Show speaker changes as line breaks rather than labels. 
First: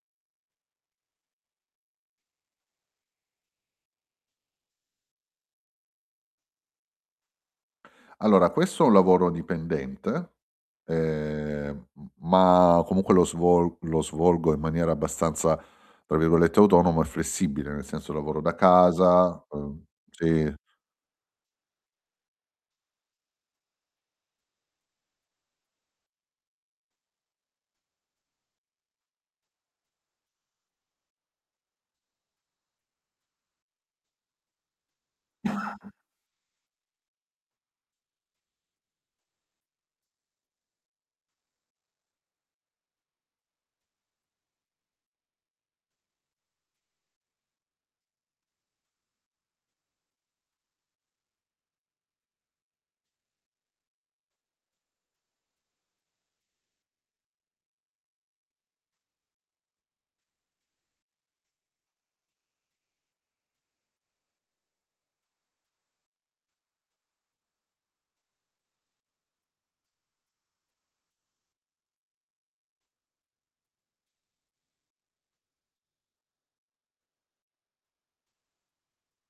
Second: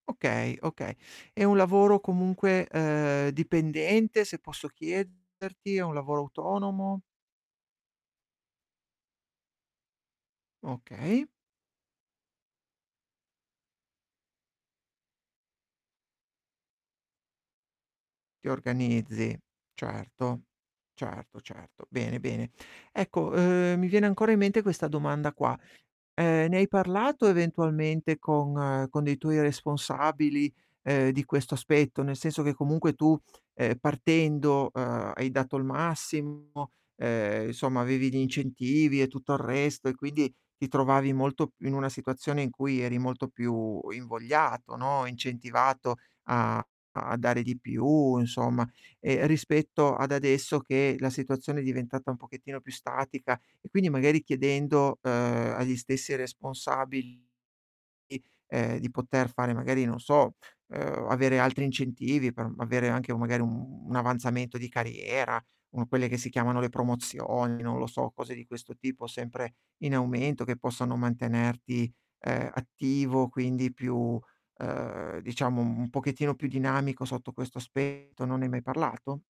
Okay, okay. È un lavoro comunque, ehm, dipendente se posso chiederti? È un lavoro autonomo?
Allora questo è un lavoro dipendente,
Okay.
ehm, m ma comunque lo svol lo svolgo in maniera abbastanza, tra virgolette "autonomo e flessibile", nel senso lavoro
Ti
da
organizzi.
casa, uhm
Certo,
sì.
certo, certo. Bene, bene. Ecco, ehm, mi viene ancora in mente questa domanda qua: ehm, ne hai parlato eventualmente con con dei tuoi responsabili, ehm, di questo aspetto? Nel senso che comunque tu, ehm, partendo, ehm, hai dato il massimo, ehm, insomma avevi gli incentivi e tutto il resto e quindi ti trovavi molto in una situazione in cui eri molto più invogliato, no, incentivato a a dare di più insomma, ehm, rispetto ad adesso che la situazione è diventata un pochettino più statica, e quindi magari chiedendo, ehm, agli stessi responsabili, ehm, di poter fare magari, non so, ehm, o avere altri incentivi per avere anche magari, uhm, un avanzamento di carriera, uhm, quelle che si chiamano le promozioni, non lo so, cose di questo tipo, sempre in aumento, che possano mantenerti, ehm, attivo, quindi più, ehm, diciamo un pochettino più dinamico sotto questo aspetto, non ne hai mai parlato?